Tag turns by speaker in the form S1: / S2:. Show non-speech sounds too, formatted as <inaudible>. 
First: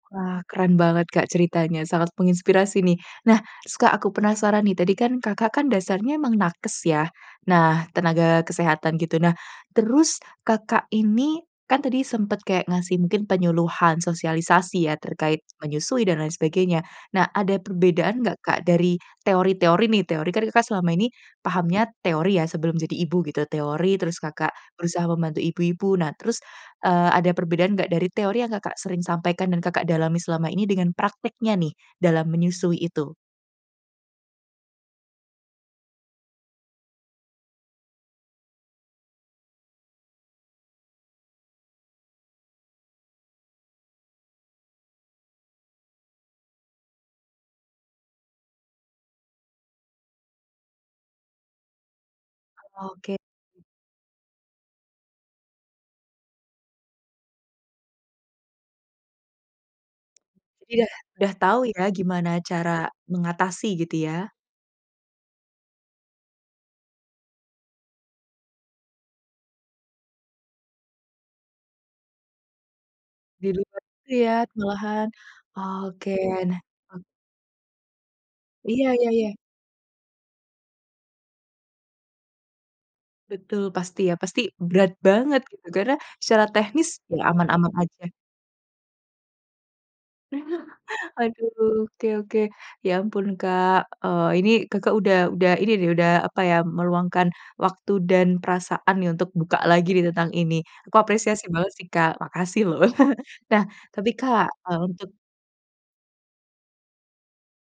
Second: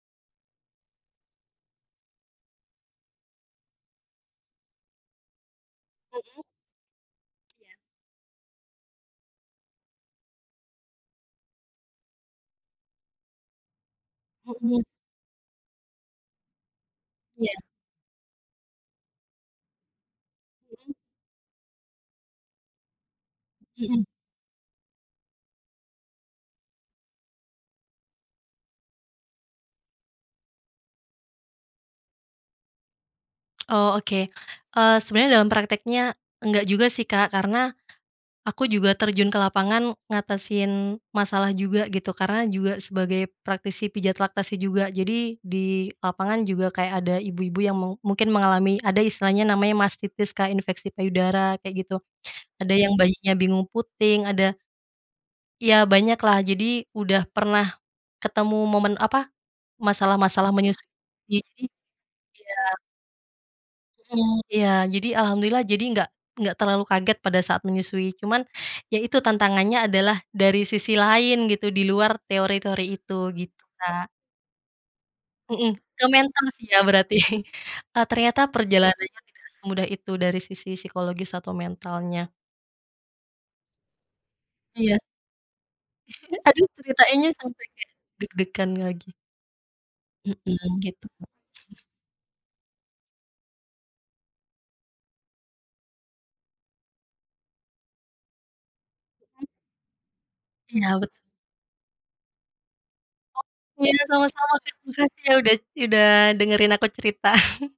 S1: Wah keren banget Kak, ceritanya sangat menginspirasi nih. Nah, se Kak aku penasaran nih. Tadi kan, Kakak kan dasarnya emang
S2: Hmm.
S1: nakes ya,
S2: Iya.
S1: nah tenaga kesehatan gitu. Nah, terus Kakak ini, kan tadi sempet kayak ngasih mungkin penyuluhan,
S2: Mhm.
S1: sosialisasi ya, terkait menyusui dan lain sebagainya. Nah
S2: Iya.
S1: ada perbedaan nggak Kak dari teori teori nih, teori kan Kakak selama
S2: Mhm.
S1: ini, pahamnya teori ya, sebelum jadi ibu, gitu. Teori,
S2: Mhm.
S1: terus Kakak berusaha membantu ibu ibu. Nah terus, eee, ada perbedaan nggak dari teori yang Kakak sering sampaikan dan Kakak dalami selama ini, dengan prakteknya nih dalam menyusui itu?
S2: Oh, oke. Eee, sebenarnya dalam prakteknya, enggak juga sih Kak, karena, aku juga terjun ke lapangan ngatasin masalah juga gitu. Karena juga sebagai praktisi pijat laktasi juga, jadi, di lapangan juga kayak ada ibu ibu yang mau mungkin mengalami, ada istilahnya namanya mastitis, kayak infeksi payudara, kayak gitu. Ada yang
S1: Oke.
S2: bayinya bingung puting, ada iya banyak lah, jadi udah pernah ketemu momen apa, masalah masalah
S1: Itu dia,
S2: menyusui,
S1: udah
S2: jadi
S1: tahu ya gimana
S2: iya.
S1: cara mengatasi, gitu ya?
S2: Heeh, iya. Jadi alhamdulillah, jadi enggak enggak terlalu kaget pada saat menyusui. Cuman, iya itu tantangannya adalah, dari sisi lain gitu, di luar teori teori itu,
S1: Di
S2: gitu, Kak.
S1: lihat-lihat malahan.
S2: Heeh, ke
S1: Oke,
S2: mental
S1: nah,
S2: sih ya
S1: eh
S2: berarti. E ternyata
S1: Iya iya
S2: perjalanannya
S1: iya.
S2: tidak semudah itu, dari sisi psikologis atau mentalnya.
S1: Betul pasti ya, pasti berat
S2: Iya.
S1: banget gitu karena,
S2: <chuckles> E
S1: secara
S2: aduh
S1: teknis, iya
S2: ceritainnya
S1: aman
S2: sampai
S1: aman
S2: ke
S1: aja.
S2: deg degan lagi. Hmm, gitu.
S1: <chuckles> Aduh
S2: <chuckles>
S1: oke oke. Ya ampun Kak, eee, ini Kakak udah udah ini nih, udah apa ya, meluangkan waktu dan perasaan nih untuk
S2: Hmm.
S1: buka lagi tentang ini. Aku
S2: Iya bet
S1: apresiasi banget sih Kak, makasih loh. <laughs> Nah
S2: Iya
S1: tapi
S2: sama
S1: Kak,
S2: sama Kak,
S1: kalau untuk
S2: makasih ya udah udah dengerin aku cerita. <chuckles>